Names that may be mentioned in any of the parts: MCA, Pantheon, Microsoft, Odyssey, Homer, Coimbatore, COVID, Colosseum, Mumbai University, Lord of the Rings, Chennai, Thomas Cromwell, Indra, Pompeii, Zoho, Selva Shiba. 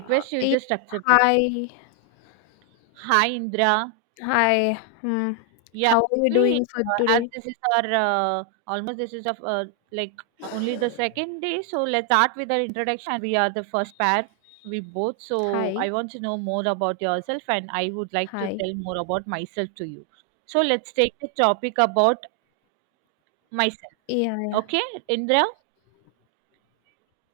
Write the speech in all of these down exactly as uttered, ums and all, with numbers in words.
Request, you Hey, just accept it. hi, Hi, Indra. hi. Hmm. Yeah, How are you actually, doing for uh, as today? this is our uh, almost this is of uh, like only the second day, so let's start with our introduction. And we are the first pair, we both. So I Hi, want to know more about yourself, and I would like to hi. tell more about myself to you. So let's take the topic about myself. Yeah. Okay, Indra.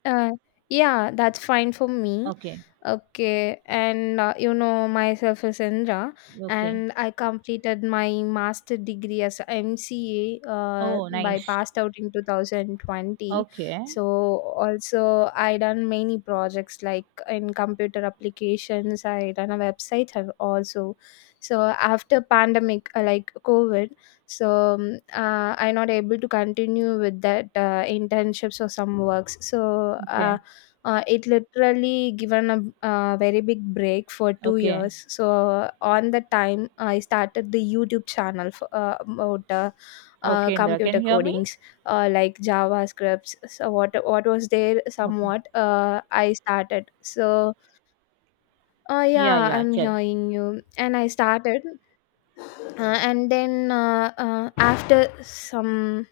Uh, yeah, that's fine for me. Okay, Okay, and uh, you know myself is Indra, okay. and I completed my master degree as M C A, uh, Oh, by nice. passed out in twenty twenty. Okay, So also I done many projects like in computer applications. I done a website and also. So after pandemic, uh, like COVID, so um, uh, I'm not able to continue with that uh, internships or some works so uh, okay, uh, it literally given a, uh very big break for two okay, years So on the time I started the youtube channel for uh, about uh, uh, okay. Indra, can computer you hear me? codings, uh, like javascripts. So what what was there Okay. somewhat, uh, I started. So uh, Yeah, yeah, yeah. I'm Chill. hearing you, and I started. Uh, and then uh, uh, after some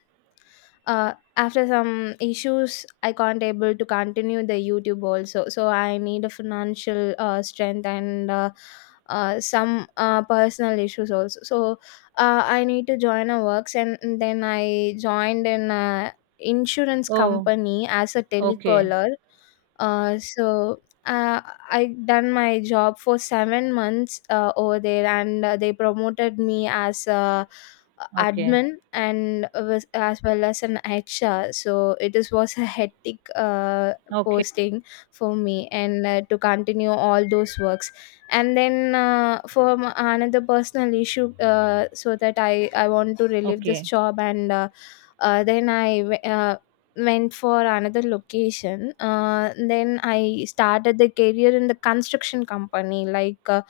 uh, After some issues I can't able to continue the youtube also, so I need a financial uh, strength and uh, uh, some uh, personal issues also. So uh, I need to join a works, and then I joined an, uh, insurance Oh. company as a Okay, telecaller. uh, so uh, I done my job for seven months uh, over there, and uh, they promoted me as a okay, admin and was- as well as an H R. So it is, was a hectic uh, okay, posting for me, and uh, to continue all those works. And then, uh, for m- another personal issue, uh, so that I I want to relieve this okay, job. And. Uh, uh, then I w- uh, went for another location. Uh, then I started the career in the construction company, like uh,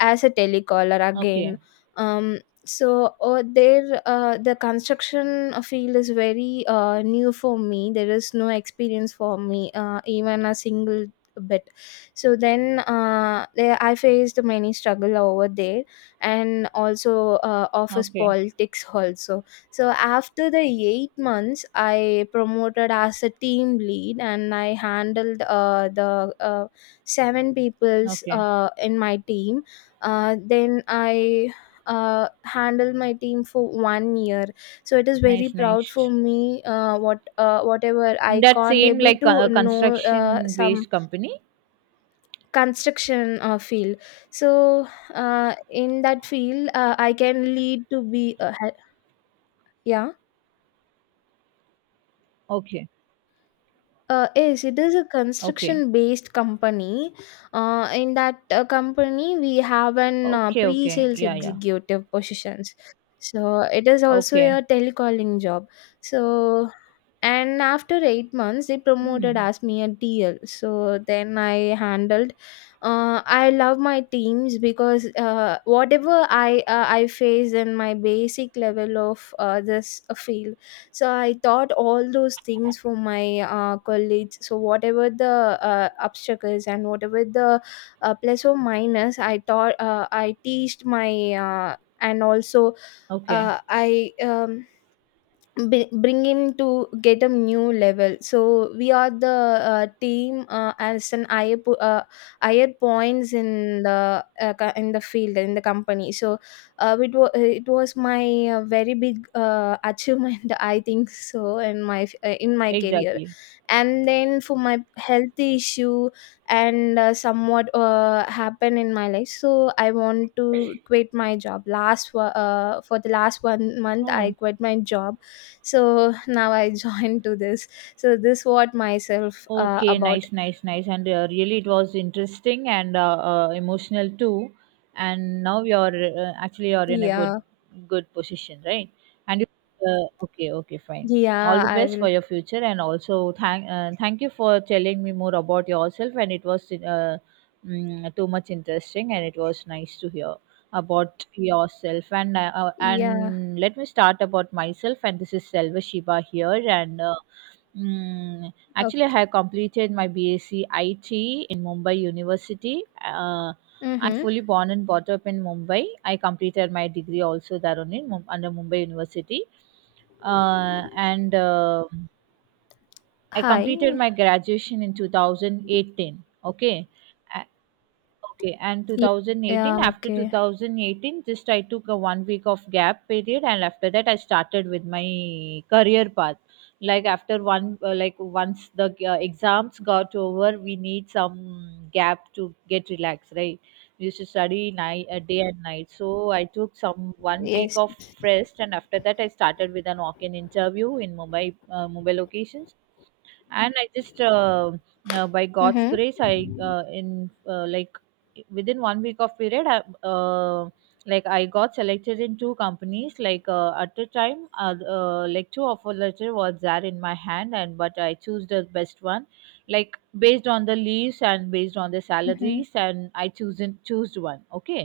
as a telecaller okay, again. Um, so uh, there, uh, the construction field is very uh, new for me. There is no experience for me, uh, even a single bit. So then uh, there I faced many struggle over there, and also uh, office okay, politics also. So after the eight months, I promoted as a team lead, and I handled uh, the uh, seven people's okay. uh, in my team. Uh, then I uh, handled my team for one year. So it is very Nice, proud nice. for me. Uh, what uh, whatever In I that can't same able like to uh, know uh, construction some based company? construction uh, field. So uh, in that field, uh, I can lead to be uh, he- yeah. Okay, Uh, yes, it is a okay, construction-based company. Uh, in that uh, company, we have an uh, okay, okay. pre-sales Yeah, yeah. executive positions. So it is also Okay. a telecalling job. So and after eight months, they promoted Hmm. as me a D L. So then I handled. Uh, I love my teams because uh, whatever I uh, I faced in my basic level of uh, this uh, field, so I thought all those things for my uh, colleagues. So whatever the uh, obstacles and whatever the uh, plus or minus, I taught. Uh, I teached my uh, and also Okay. uh, I. Um, bri- bring him to get a new level. So we are the uh, team uh, as an higher, po- uh, higher points in the uh, co- in the field in the company. So uh, it, wa- it was my uh, very big uh, achievement I think so in my f- uh, in my career. Exactly. And then for my health issue and uh, somewhat uh, happened in my life, so I want to quit my job last wo- uh, for the last one month I Oh. quit my job. So now I joined to this. So this what myself uh, Okay, about. nice, nice, nice. And uh, really, it was interesting and uh, uh, emotional too. And now you're uh, actually you're in a Yeah. good, good position, right? And you, uh, okay, okay, fine. All Yeah, the I best for will. your future, and also thank uh, thank you for telling me more about yourself. And it was uh, mm, too much interesting, and it was nice to hear about yourself. And uh, uh, Yeah. and let me start about myself. And this is Selva Shiba here, and Uh, Mm, actually, I Okay. have completed my B S c I T in Mumbai University. Uh, I'm Mm-hmm. fully born and brought up in Mumbai. I completed my degree also there only in Mum- under Mumbai University, uh, and uh, I completed Hi. my graduation in two thousand eighteen. Okay, okay, and Ye- two thousand eighteen, Yeah, after okay. twenty eighteen, just I took a one week of gap period, and after that, I started with my career path. Like after one, uh, like once the uh, exams got over, we need some gap to get relaxed, right? We used to study night, uh, day and night. So I took some one week Yes. of rest, and after that, I started with an walk-in interview in Mumbai, uh, Mumbai locations, and I just uh, uh, by God's Mm-hmm. grace I uh, in uh, like within one week of period I, uh, like I got selected in two companies like uh, at the time uh, uh, like two offer letter was there in my hand, and but I choose the best one like based on the leaves and based on the Mm-hmm. salaries, and I chosen choose one. Okay,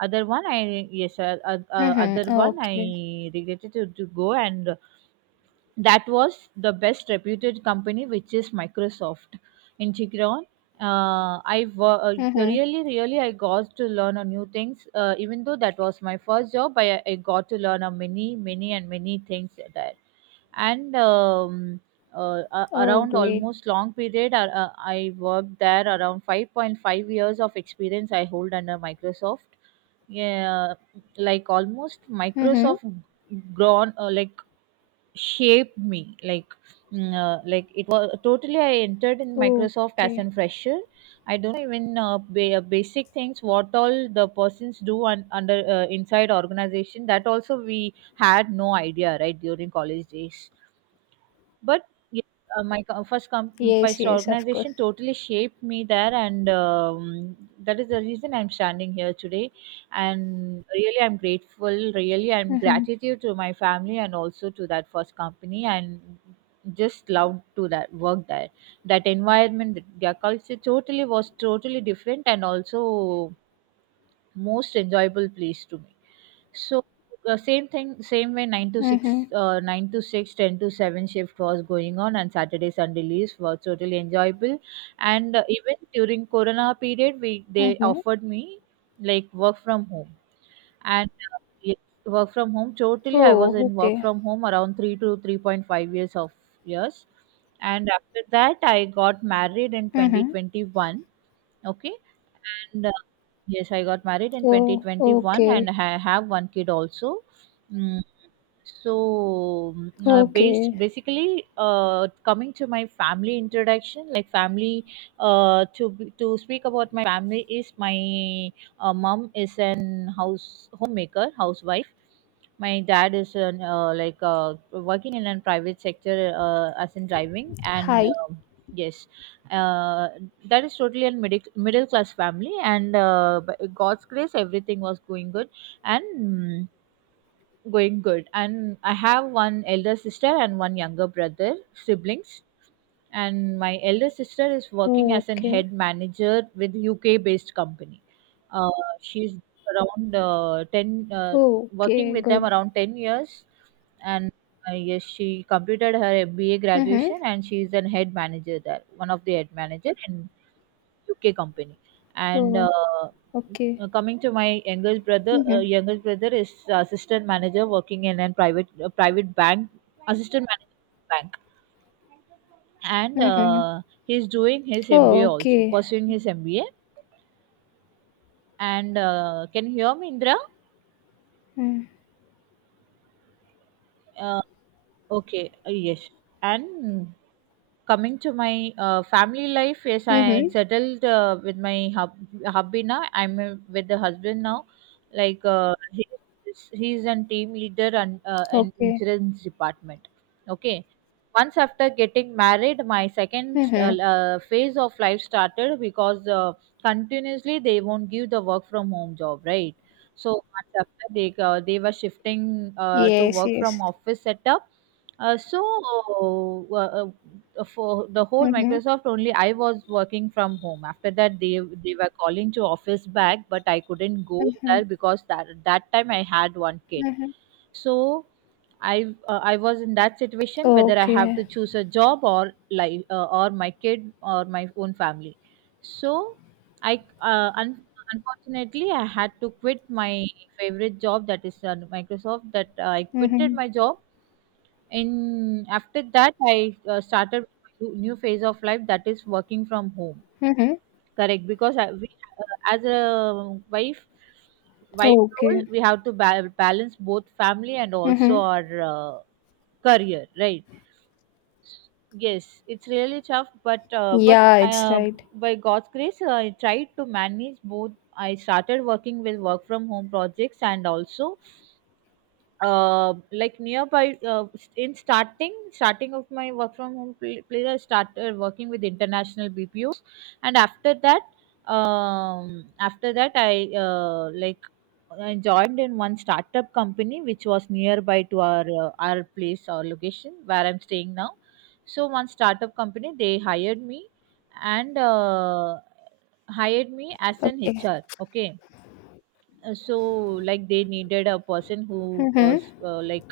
other one I, yes, uh, uh, uh, Mm-hmm. other one I Okay. regretted to, to go, and that was the best reputed company which is Microsoft in Chikron. uh, i wo- uh, Mm-hmm. Really, really I got to learn a new things. Uh, even though that was my first job, I, I got to learn a many many and many things there. And um, uh, a- Oh, around great. almost long period, uh, uh, I worked there around five point five years of experience I hold under Microsoft. Yeah, like almost Mm-hmm. Microsoft grown, uh, like shaped me like, mm, uh, like it was totally I entered in Microsoft as a Okay. fresher. I don't know even uh, ba- uh, basic things what all the persons do un- under uh, inside organization, that also we had no idea, right, during college days. But yes, uh, my co- first com- Yes, first yes, of course. organization totally shaped me there, and um, that is the reason I'm standing here today. And really I'm grateful, really I'm Mm-hmm. gratitude to my family and also to that first company, and just love to that work there. That environment, th- their culture totally was totally different, and also most enjoyable place to me. So uh, same thing, same way, nine to six, Mm-hmm. uh, nine to six, ten to seven shift was going on, and Saturday Sunday leaves were totally enjoyable. And uh, even during Corona period, we they Mm-hmm. offered me like work from home. And uh, yes, work from home. Totally, I was Oh, in work okay. from home around three to three point five years of years, and after that, I got married in twenty Mm-hmm. twenty one. Okay, and yes, I got married in Oh, twenty twenty one, okay. and I have one kid also. Mm, so, mm, uh, based Okay. basically, uh, coming to my family introduction, like family, uh, to be- to speak about my family is my uh, mom is an house homemaker, housewife. My dad is an uh, like uh, working in a private sector, uh, as in driving. And Hi. um yes, uh, that is totally a middle middle class family. And uh, by God's grace, everything was going good, and mm, going good. And I have one elder sister and one younger brother, siblings. And my elder sister is working as an Okay. head manager with U K based company. Uh, she's around uh, ten, uh, working Okay. with them Good. around ten years. And uh, yes, she completed her M B A Mhm. graduation and she is an head manager there, one of the head manager in U K company. And uh, Oh, okay. uh, coming to my youngest brother, uh, Mhm. youngest brother is assistant manager working in a private a private bank, assistant manager bank, and Mhm. uh, he's doing his Oh, M B A also, okay. pursuing his M B A. And uh, can you hear me, Indra? Mm. Uh, okay, uh, yes. And coming to my uh, family life, yes, I Mhm. settled uh, with my hub, hubby now. I'm uh, with the husband now. Like, uh, he, he's a team leader and uh, an Okay. insurance department. Okay. Once after getting married, my second uh, Mhm. uh, phase of life started, because uh, continuously they won't give the work from home job, right? So months after they uh, they were shifting uh, to Yes, work from yes. office setup. Uh, so uh, uh, for the whole Mhm. Microsoft, only I was working from home. After that, they they were calling to office back, but I couldn't go Mhm. there because that that time I had one kid. Mhm. So I uh, I was in that situation whether I have to Okay. choose a job or life, uh, or my kid or my own family. So I uh, un- unfortunately I had to quit my favorite job, that is uh, Microsoft. That uh, I quitted Mhm. my job, and after that I uh, started new new phase of life, that is working from home. Mhm. Correct? Because I, we, uh, as a wife wife Okay. role we have to ba- balance both family and also Mhm. our uh, career, right? Yes, it's really tough, but uh, but Yeah, it's uh, right. by God's grace, uh, I tried to manage both. I started working with work from home projects, and also uh, like nearby, uh, in starting starting of my work from home pl- place, I started working with international bpos. And after that um, after that I, uh, like I joined in one startup company which was nearby to our uh, our place or location where I'm staying now. So one startup company they hired me, and uh, hired me as an Okay. HR. Okay. Uh, so like they needed a person who uh, Mhm. s- uh, like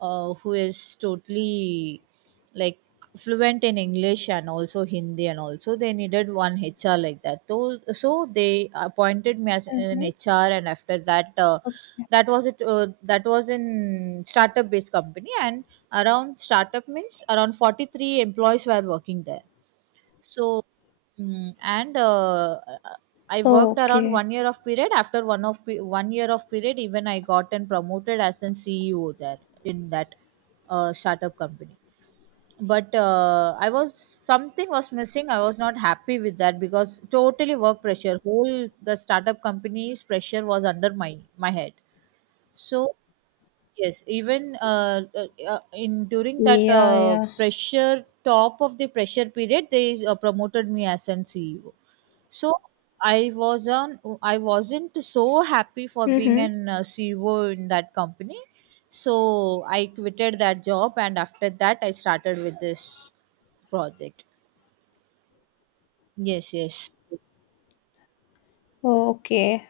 uh, who is totally like fluent in English and also Hindi, and also they needed one H R like that. So, so they appointed me as an Mhm. H R. And after that, uh, that was it, uh, that was in startup based company, and around startup means around forty-three employees were working there. So, Mm, and uh, I worked around Okay. one year of period. After one of pe- one year of period, even I got and promoted as an C E O there in that uh, startup company. But uh, I was something was missing. I was not happy with that because totally work pressure. Whole the startup company's pressure was under my my head. So yes, even uh, uh, uh, in during that Yeah, uh, yeah. pressure, top of the pressure period, they uh, promoted me as an C E O. So I was on I wasn't so happy for being Mhm. an uh, C E O in that company. So I quitted that job, and after that I started with this project. Yes, yes. Okay.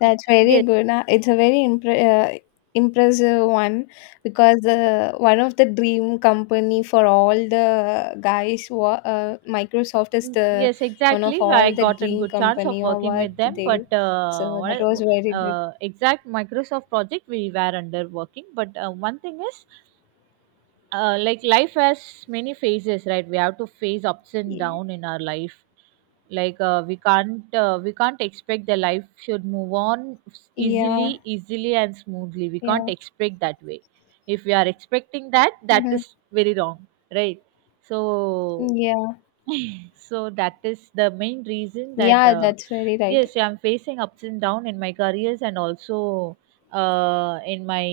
That's very Yes, good. Uh, It's a very impre- uh, impressive one, because uh, one of the dream company for all the guys, wa- uh, Microsoft is mm, the yes, one of exactly. I all the got a dream good chance of company or working what with them, there. but uh, So what that was very I- good. uh, exact Microsoft project we were under working. But uh, one thing is, uh, like life has many phases, right? We have to face ups and Yeah, down in our life. Like, uh, we can't uh, we can't expect the life should move on easily, yeah, easily and smoothly, we can't yeah, expect that way. If we are expecting that, that Mhm. is very wrong, right? So yeah, so that is the main reason that, yeah. uh, That's very right. yes I'm facing ups and down in my careers and also, uh, in my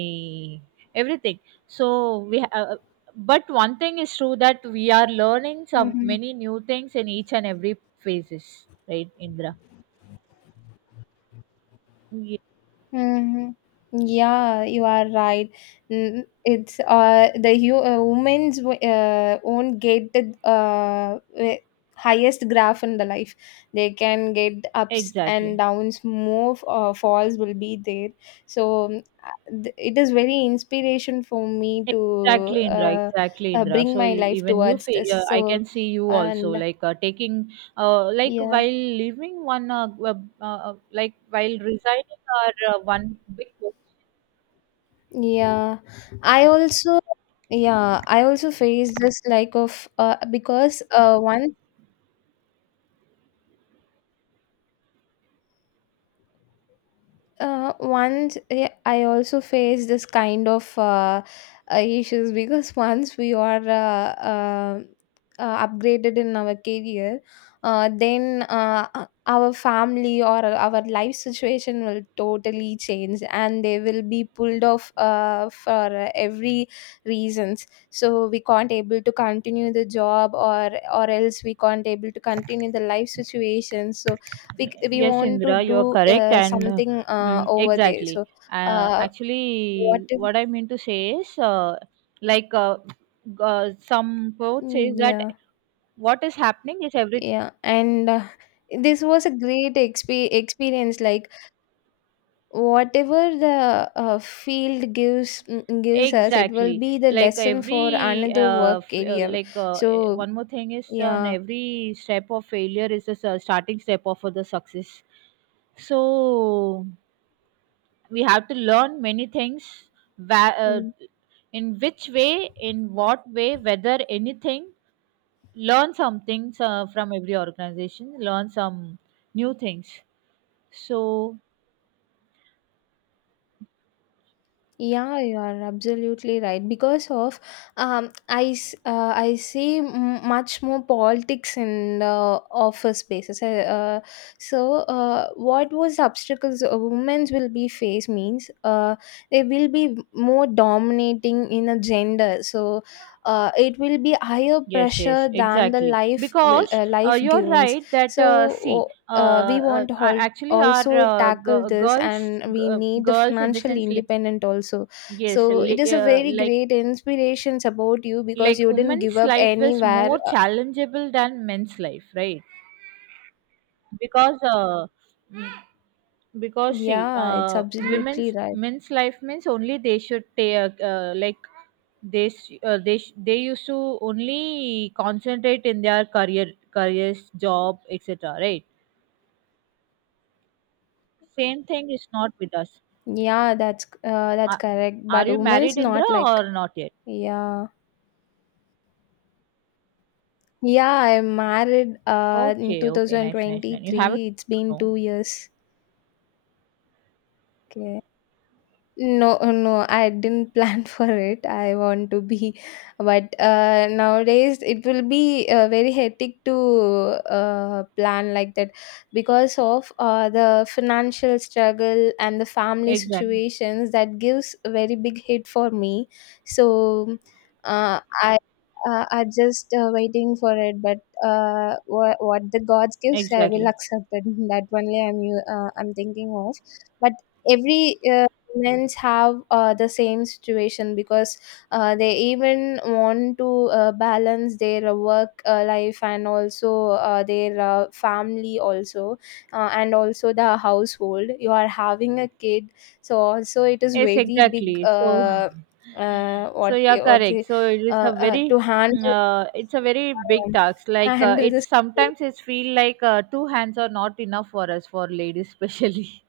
everything. So we ha- uh, but one thing is true that we are learning some Mhm. many new things in each and every phases, right, Indra? Yeah, Mhm. Yeah, you are right. Mm, It's uh the hu- uh, women's w- uh, won't get the uh eh, highest graph in the life. They can get ups and exactly. downs. More f- uh, falls will be there. So mm, uh, th- it is very inspiration for me to Exactly, Indra. uh, Exactly, uh Indra. bring So my e- life even you, towards fe- this. uh, I So can see you also and like uh, taking, uh, like yeah. while leaving one, uh, uh, uh, like while resigning our uh, one big. Yeah, I also yeah, I also face this like of uh, because uh, one. Uh, once eh, I also faced this kind of uh, uh, issues because once we are uh, uh, uh, upgraded in our career, uh, then uh, uh, our family or our life situation will totally change and they will be pulled off uh, for uh, every reasons. So we can't able to continue the job, or or else we can't able to continue the life situation. So we c- we Yes, want to Indra, you are do correct, uh, and uh, something uh, mm, over there. exactly. So Uh, uh, what Actually, is what I mean to say is, uh, like, uh, uh, some quote says Mm, that yeah. what is happening is everything. Yeah, and uh, this was a great exp- experience, like whatever the uh, field gives, mm, gives us, it will Exactly. be the Like lesson for every, another uh, work f- uh, area. Like uh, eh, so one more thing is on yeah. every step of failure is a s- uh, starting step of the success. So we have to learn many things. Wha- uh, Mm. in which way, in what way, whether anything, learn something uh, from every organization. Learn some new things. So Yeah, you are absolutely right. Because of um, I s- uh, I see m- much more politics in the office spaces. I, Uh, so uh, what was obstacles a women's will be face means uh, they will be more dominating in a gender. So uh, it will be higher yes, yes, pressure than the exactly. life will, Because uh, uh, life you're givens. right that uh, see, So. Uh, Uh, we uh, want a- all actually, our also uh, tackle g- this, girls, and g- we uh, need the girls in the financial sense, li- independent also. yes, So it li- is a uh, very like great inspirations about you, because like you didn't give women's up life is anywhere. more Uh, challengeable than men's life, right? Because uh, m- because see, Yeah, it's uh, absolutely women's right. men's life means only they should take uh, like they s- uh, they sh- they used to only concentrate in their career careers job etc, right? Same thing is not with us. Yeah, that's uh, that's Are, correct, are but you married, women's not Indra, like. or not yet? Yeah. Yeah, I'm married uh in Okay, okay, nice, nice, nice. You have a two thousand twenty-three. It's been no? two years. Okay. No, no, I didn't plan for it. I want to be, but uh, nowadays it will be uh, very hectic to uh, plan like that, because of uh, the financial struggle and the family Exactly, situations that gives a very big hit for me. So uh, I uh, I just uh, waiting for it, but uh, what, what the gods gives, I will exactly. accept it. That only I'm u- uh, I'm thinking of, but every uh, Men's have uh, the same situation, because uh, they even want to uh, balance their uh, work uh, life and also uh, their uh, family also, uh, and also the household. You are having a kid, so also it is Yes, very big, exactly. So, uh, uh, so what yeah, what correct. they So it uh, is a uh, very, to handle. uh, it's a very big um, task. Like uh, Handle it's this. sometimes it's feel like uh, two hands are not enough for us for ladies especially.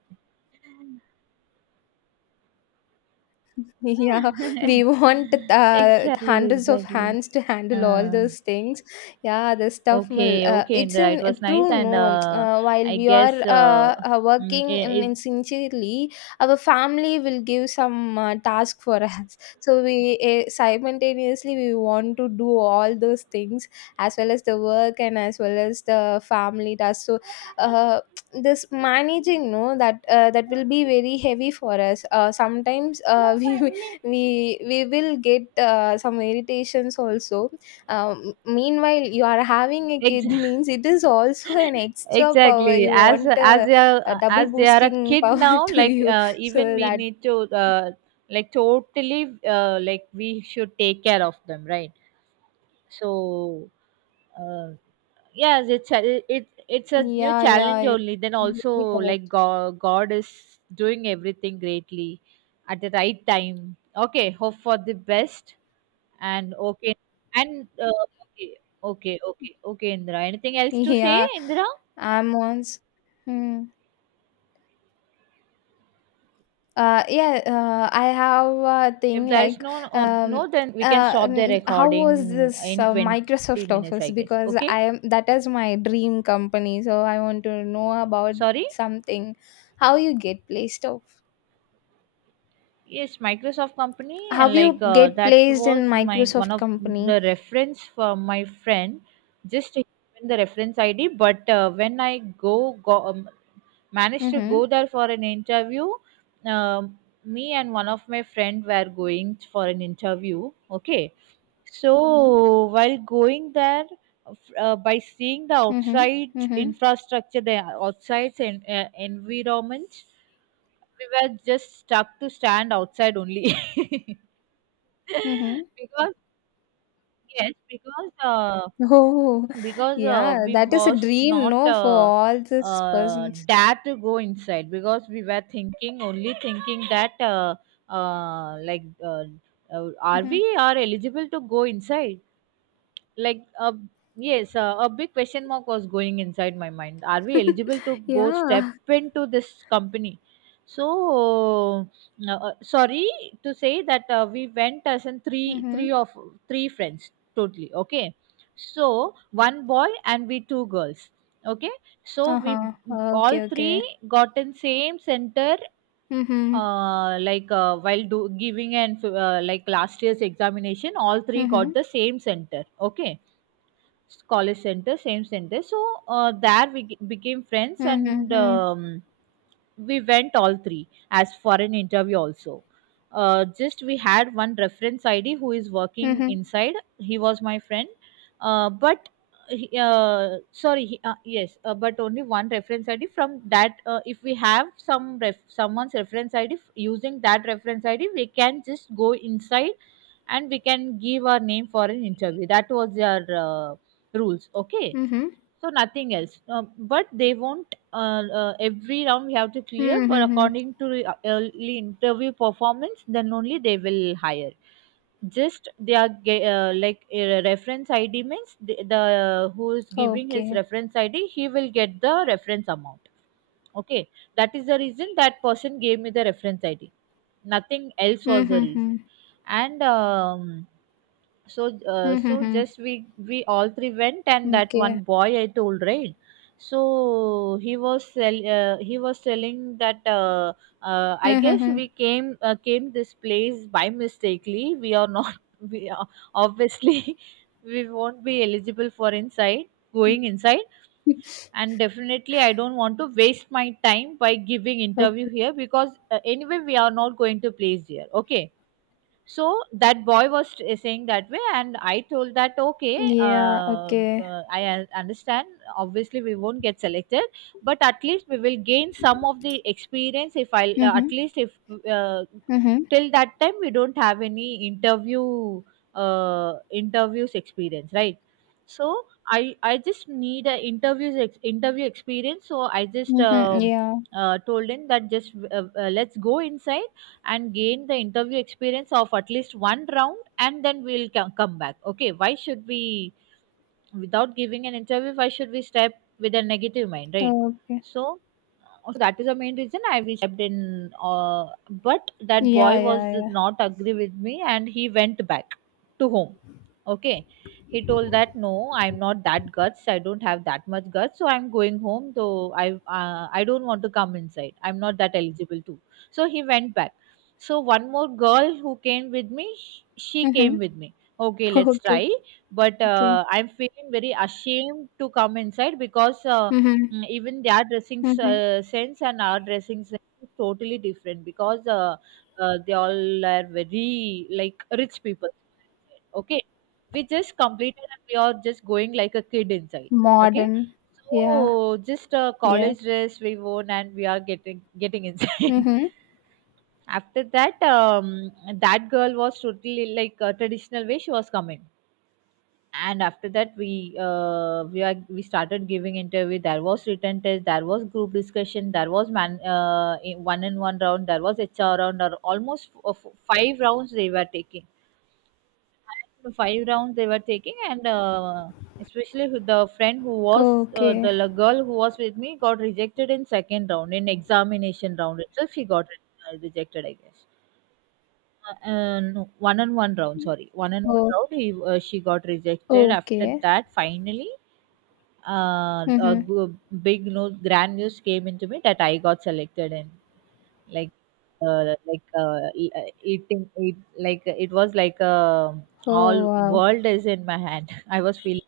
Yeah, we want uh, exactly, hundreds of exactly. hands to handle all Uh, those things. Yeah, the stuff will. Okay, Uh, okay, It's Indira, it in uh, was nice, true. and No, uh, uh, while I we are guess uh, uh, uh, mm, working in, it, in sincerely, our family will give some uh, task for us. So we uh, simultaneously we want to do all those things as well as the work and as well as the family task. So, uh, this managing, no, that uh, that will be very heavy for us, uh, sometimes uh, we we we will get uh, some irritations also. Um, meanwhile you are having a it, kid means it is also an extra power, exactly you as want as a, they a are double as they are a boosting kid power now. to Like you, uh, even so we that need to uh, like totally uh, like we should take care of them, right? So uh, yes, it's a, it it's a new yeah. Yeah, challenge you're only. Then also absolutely like correct. God, God is doing everything greatly at the right time. Okay, hope for the best. And okay, and uh, okay, okay, okay, okay, Indra. Anything else to say, Yeah, Indra? I'm on. Hmm. Uh, yeah, uh, I have a If thing, there is like no, uh, um, no, then we can uh, stop the mm, how was recording this in uh, twenty Microsoft minutes, I Office? guess. Because Okay, I am, that is my dream company, so I want to know about sorry. something. How you get placed off? Yes, Microsoft company, How and like you uh, get that placed in was my one Microsoft of company? the reference for my friend. Just given the reference I D, but uh, when I go, go um, managed to go Mm-hmm. there for an interview, um, me and one of my friend were going for an interview, okay. So while going there, uh, by seeing the Mm-hmm. outside Mm-hmm. infrastructure, the outside en- uh, environment, we were just stuck to stand outside only. Mm-hmm. Because yes, because uh, Oh, because uh, yeah, we that is a was dream, not no, for uh, all these uh, persons. dare to go inside because we were thinking only thinking that uh, uh, like uh, uh, are Mm-hmm. we are eligible to go inside, like uh, yes, uh, a big question mark was going inside my mind, are we eligible to go step Yeah. into this company. So uh, uh, sorry to say that uh, we went as in three Mm-hmm. three of three friends totally, okay. So one boy and we two girls, okay. So we Uh-huh. all Okay, three okay. got in same center, Mhm. uh, like uh, while do, giving and uh, like last year's examination all three got Mhm. the same center, okay. College center, same center. So uh, there we g- became friends, Mhm, and hmm. um, we went all three as for an interview also. Uh, just we had one reference id who is working Mhm. inside, he was my friend. Uh, but he- uh, sorry he, uh, yes uh, but only one reference id, from that uh, if we have some ref, someone's reference id, using that reference id we can just go inside and we can give our name for an interview. That was their uh, rules, okay. Mhm. So nothing else. Um, but they won't uh, uh, every round we have to clear, Mhm, but hmm. according to the, uh, early interview performance then only they will hire. Just they are ge- uh, like uh, reference id means the, the uh, who is giving his Okay. reference id, he will get the reference amount, okay. That is the reason that person gave me the reference id. Nothing else was the Mhm, reason. hmm. And um, so uh, so Mhm, just we we all three went. And hmm. that one Okay. boy I told, right? So he was sell, uh, he was telling that uh, uh, I Mhm, guess we hmm. came uh, came this place by mistakenly, we are not we are, obviously we won't be eligible for inside going inside, and definitely I don't want to waste my time by giving interview Okay. here because uh, anyway we are not going to place here, okay. So that boy was t- saying that way, and I told that okay, Yeah, uh, okay. uh, I un- understand obviously we won't get selected, but at least we will gain some of the experience if I uh, at Mhm. least if uh, Mhm. till that time we don't have any interview, uh, interviews experience, right? So i i just need a interviews ex- interview experience, so I just Mhm. um, Yeah. uh, told him that just uh, uh, let's go inside and gain the interview experience of at least one round, and then we'll co- come back, okay. Why should we, without giving an interview, why should we step with a negative mind, right? Okay. So so that is the main reason I stepped in. uh, but that boy Yeah, was yeah, yeah. not agree with me, and he went back to home, okay. He told that no, I'm not that guts, I don't have that much guts, so I'm going home, though I uh, I don't want to come inside, I'm not that eligible too. So he went back. So one more girl who came with me, she came Mhm. with me, okay let's try. Okay, But uh, okay. I'm feeling very ashamed to come inside because uh, Mhm. mm, even their dressing s- Mhm. uh, sense and our dressing sense is totally different, because uh, uh, they all are very like rich people, okay. We just completed and we are just going like a kid inside, okay. Modern. Yeah, So just a yeah. college dress we worn, and we are getting getting inside. Mhm. After that, um, that girl was totally like a traditional way, she was coming. And after that we uh, we are we started giving interview. There was written test, there was group discussion, there was man uh, one in one round, there was hr round, or almost f- uh, f- five rounds they were taking. So five rounds they were taking, and uh, especially with the friend who was uh, the Okay. la- girl who was with me, got rejected in second round, in examination round itself she got uh, rejected I guess. Uh, and one on one round, sorry one on one Oh, round, he uh, she got rejected. After okay. that finally uh, a Mhm. g- big news, grand news came into me that I got selected in. Like, uh, like uh, e- uh, eating, it, like it was like uh, Oh, all wow. world is in my hand. I was feeling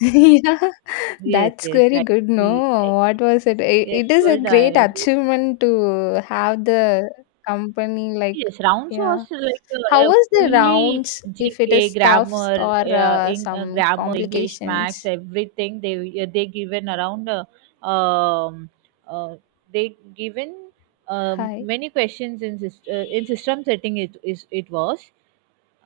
Yeah, yes, that's yes, very I, good. e- No, what was it? I- yes, It is a good. great I achievement to have the company like, yes, rounds yeah. was like How a, a was the fully rounds if it G K is stuffs grammar, or uh, uh, in, uh, some grammar, English, max, complications? everything. They uh, they given around. Uh, um, uh, they given, um, Hi. many questions in syst- uh, in system setting. It is it was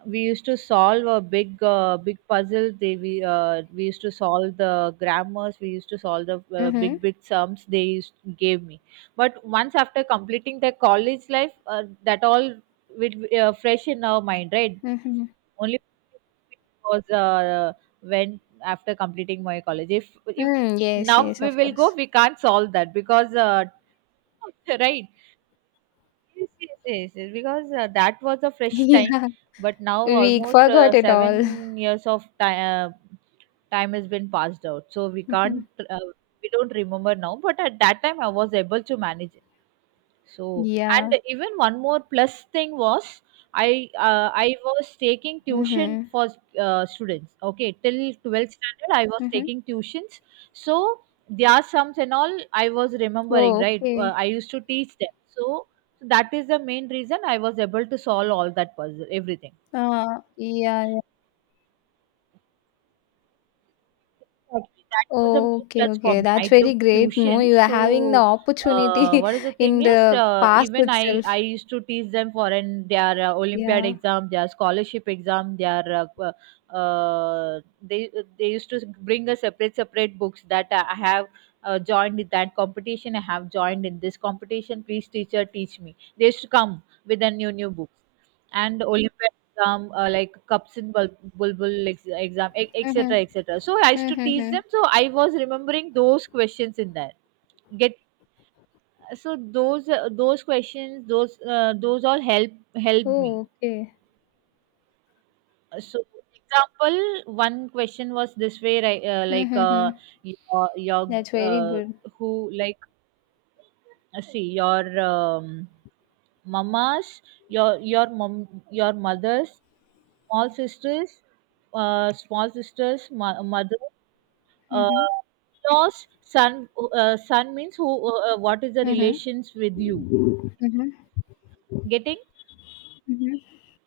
we used to solve a big uh, big puzzle, they we uh, we used to solve the grammars, we used to solve the uh, Mm-hmm. big big sums they used, gave me. But once after completing the college life, uh, that all with uh, fresh in our mind, right? Mm-hmm. Only because uh, when after completing my college, if if Mm, yes, now yes, we of will go course. we can't solve that because uh, right. Yes, yes, yes, yes, because uh, that was a fresh time, Yeah, but now we almost uh, forgot it all. seven years of time uh, time has been passed out, so we can't Mhm. uh, we don't remember now. But at that time, I was able to manage. So, and Yeah. even one more plus thing was, I uh, I was taking tuition Mm-hmm. for uh, students. Okay, till twelfth standard I was Mm-hmm. taking tuitions. So their sums and all I was remembering, Oh, right? Uh, okay. I used to teach them. So that is the main reason I was able to solve all that puzzle, everything. Uh, yeah, Exactly. That was a main okay, plus for okay. me. I That's very took great. No, tuition. you are having the So uh, opportunity what is the thing in is, the uh, past even I I itself. used to teach them for an their uh, Olympiad Yeah. exam, their scholarship exam, their uh, uh, they they used to bring a separate separate books that I have. Uh, joined in that competition. I have joined in this competition. Please, teacher, teach me. They should come with a new new books and Olympiad exam, uh, like cups in bul- bulbul ex- exam, e- et cetera, Mhm. et cetera. So I used to teach them. Mhm. So I was remembering those questions in there. Get so those uh, those questions, those uh, those all help help me. Oh, okay. So example, one question was this way, right? Uh, like uh, Mhm. your your That's very uh, good. who like uh, see your um, mamas, your your mom, your mothers, small sisters, uh, small sisters, mo- mother uh, Mhm. lost son, uh, son means who uh, uh, what is the Mhm. relations with you, Mhm. getting? Mhm.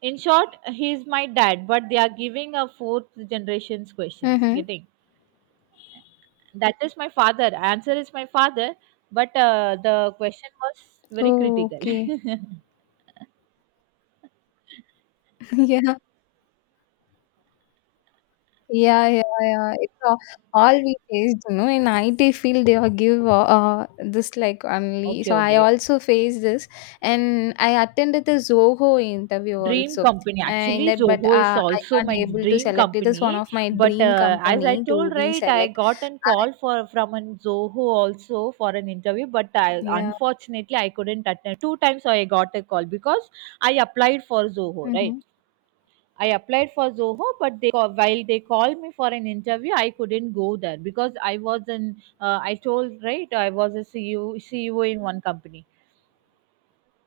In short he is my dad, but they are giving a fourth generations questions Mhm. getting. That is my father, answer is my father. But uh, the question was very Oh, critical. okay. Yeah. Yeah, yeah, yeah. It's all, all we faced, you know, in I T field they are give uh, uh, this like only. Okay, So I okay. also faced this, and I attended the Zoho interview Dream also. company. Uh, in Actually, that, but uh, Zoho is I also can't my able to dream select. It is one company. of my But dream uh, as I company to told, be right, I select. got a I, call for from a Zoho also for an interview. But I yeah. unfortunately I couldn't attend. Two times I got a call because I applied for Zoho, right? Mm-hmm. I applied for Zoho, but they ca- while they called me for an interview, I couldn't go there because I was an uh, I told right I was a C E O C E O in one company.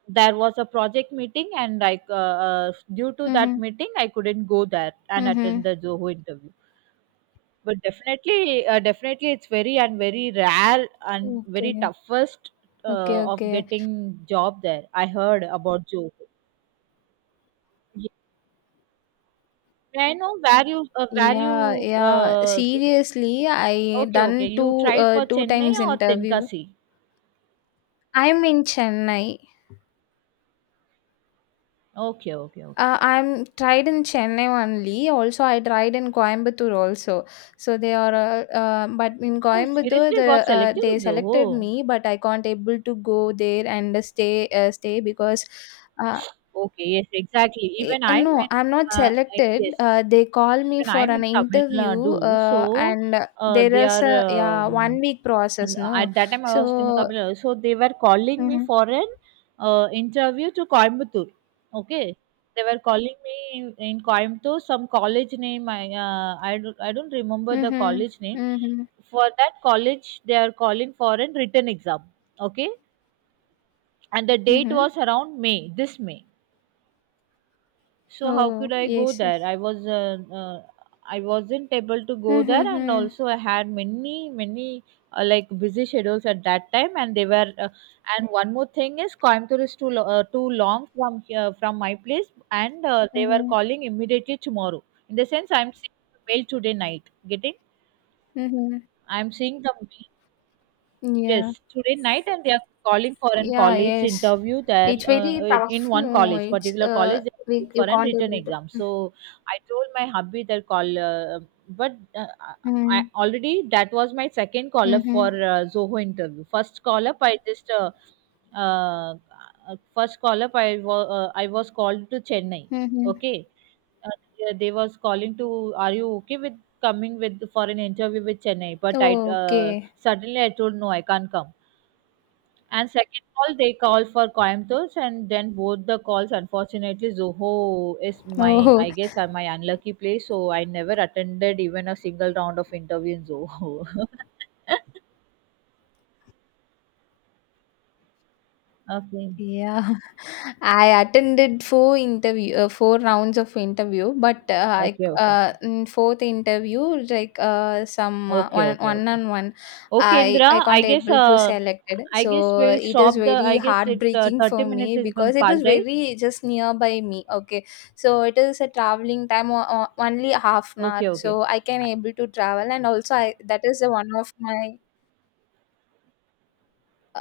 There was a project meeting and like uh, uh, due to that Mm-hmm. meeting I couldn't go there and attend Mm-hmm. the Zoho interview. But definitely uh, definitely it's very and very rare and very Okay. toughest uh, Okay, of okay. getting job there, I heard about Zoho. Ye- May I know where you uh, where Yeah, you yeah. uh, Seriously, I okay, okay, done you two tried uh, for two Chennai times or interview. Tenkasi? I'm in Chennai. Okay, okay, okay. Uh, I'm tried in Chennai only. Also, I tried in Coimbatore also. So they are, uh, uh, but in Oh Coimbatore, seriously, the got uh, selected they in selected Zoho. me, but I can't able to go there and stay uh, stay because, uh, Okay, yes, exactly. eh, Even uh, I'm no, in, I'm not uh, I- selected. yes, Uh, they call me even for I'm in an Tamil interview, Nadu. So uh, and uh, there they is are, a yeah one um, week process. and uh, No, at that time I was in so. Tamil Nadu. So they were calling me Mm-hmm, for an uh, interview to Coimbatore. Okay. They were calling me in, in Coimbatore, some college name. I, uh, I, don't, I don't remember the mm-hmm, college name. mm-hmm, For that college, they are calling for an written exam. Okay. And the date mm-hmm. was around May, this May. So how could Oh I go yes, there yes. i was uh, uh, i wasn't able to go Mm-hmm, there, and mm-hmm, also I had many many uh, like busy schedules at that time, and they were uh, and one more thing is Coimbatore is too, lo- uh, too long from here, from my place, and uh, they were mm-hmm. calling immediately tomorrow. In the sense I'm seeing the mail today night, getting, Mm-hmm. I'm seeing the Yeah. yes, today night, and they are calling for an Yeah, college yes. interview there It's uh, very in in tough. one No, college, it's particular uh college, they're we calling for you an can't written able exam. to. So I told my hubby that call, uh, but uh, I I- Mm. already that was my second call up for Hmm. uh, Zoho interview. First call up, I just uh, uh, first call up, I was uh, I was called to Chennai. Mm-hmm. Okay, uh, they they was calling to, are you okay with coming with for an interview with Chennai? But I uh, Okay. suddenly I told no, I can't come. And second call they called for Coimbatore, and then both the calls unfortunately Zoho is my, Oh. I guess uh, my unlucky place, so I never attended even a single round of interview in Zoho. Okay. Yeah, I attended four interview, uh, four rounds of interview, but uh, I, Okay, okay. uh, in fourth interview, like uh, some uh, Okay, one okay, one okay. on one, Okay, I Indra, I I can't guess able to uh select it. I guess So we'll it is stop the very I guess it uh, heartbreaking thirty for minutes me has been because it passed, was right? very just nearby me. Okay, so it is a traveling time o- o- only half an hour, Okay, okay. so I can Uh, able to travel, and also I that is the one of my uh,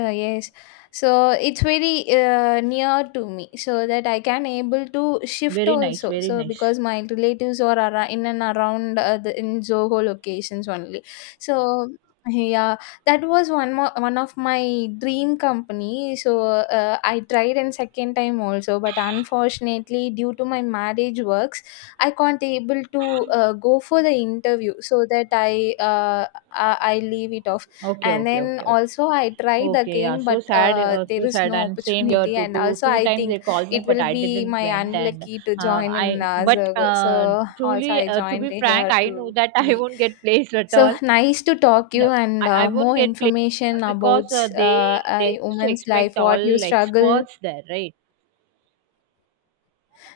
uh, yes, so it's very uh, near to me so that I can able to shift very nice, also, very so nice. because my relatives are ara- in and around uh, the in Zoho locations only. So yeah, that was one more one of my dream company. So uh, I tried in second time also, but unfortunately due to my marriage works I can't able to uh, go for the interview, so that i uh, i I leave it off. Okay, And okay, then okay, okay. also I tried Okay, yeah. again, So but sad, uh, uh, there so is sad. no And same here, opportunity. two, And two, also two I times they think called me, it but will I be didn't my went. And unlucky to uh, join in I, uh, but Zergo. uh, So also truly, I uh, to joined be frank, here I know to that I be. won't get placed at So all. nice to talk you No, and I, I uh, won't more get placed at all information about because uh, they uh, uh, they used to women's expect life, what you all struggle. experts there, right?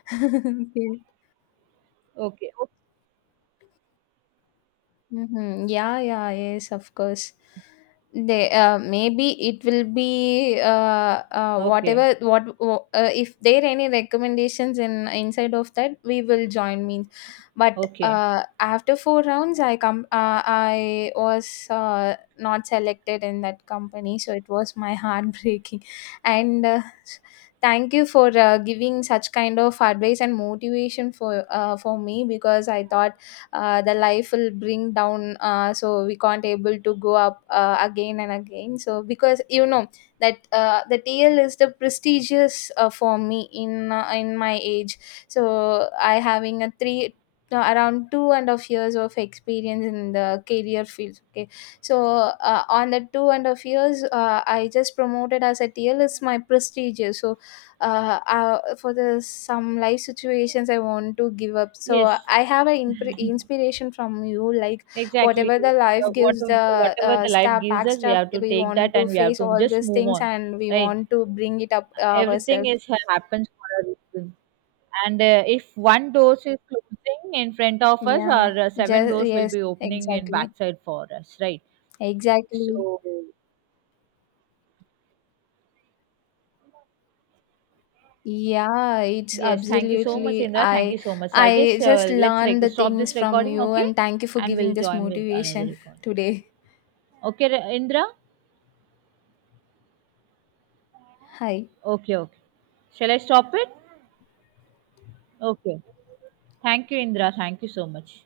Okay. Okay, o- Mhm. Yeah, yeah, yes, of course. They uh, maybe it will be uh, uh, okay, whatever what wh- uh, if there any recommendations in inside of that we will join means, but okay. uh, after four rounds I come uh, I was uh, not selected in that company, so it was my heartbreaking. And uh, thank you for uh, giving such kind of advice and motivation for uh, for me, because I thought uh, the life will bring down uh, so we can't able to go up uh, again and again, so because you know that uh, the T L is the prestigious uh, for me in uh, in my age. So I having a three, no, around two and a half years of experience in the career field. Okay, so uh, on the two and a half years uh, I just promoted as a T L is my prestigious. So uh, uh for the some life situations I want to give up, so Yes. I have an impre inspiration from you, like Exactly. whatever the Uh, life what, gives the whatever uh, the life step gives back us, we step, have to we take want that to and we have face to all just these move things on, and we right? want to bring it up uh, Everything ourselves. is happens for a reason. And uh, if one door is closing in front of us, Yeah, our uh, seven just doors will yes, be opening in exactly. backside for us, right? Exactly. So Yeah, it's yes, thank you so much, absolutely. Indra. Thank you i so much. So, I guess i just uh, let's learned rec- the stop things this from recording, you okay? and thank you for And giving we'll this join with another motivation recording. today. Okay, Re- Indra. Hi. Okay, okay. Shall I stop it? Okay. Thank you, Indra. Thank you so much.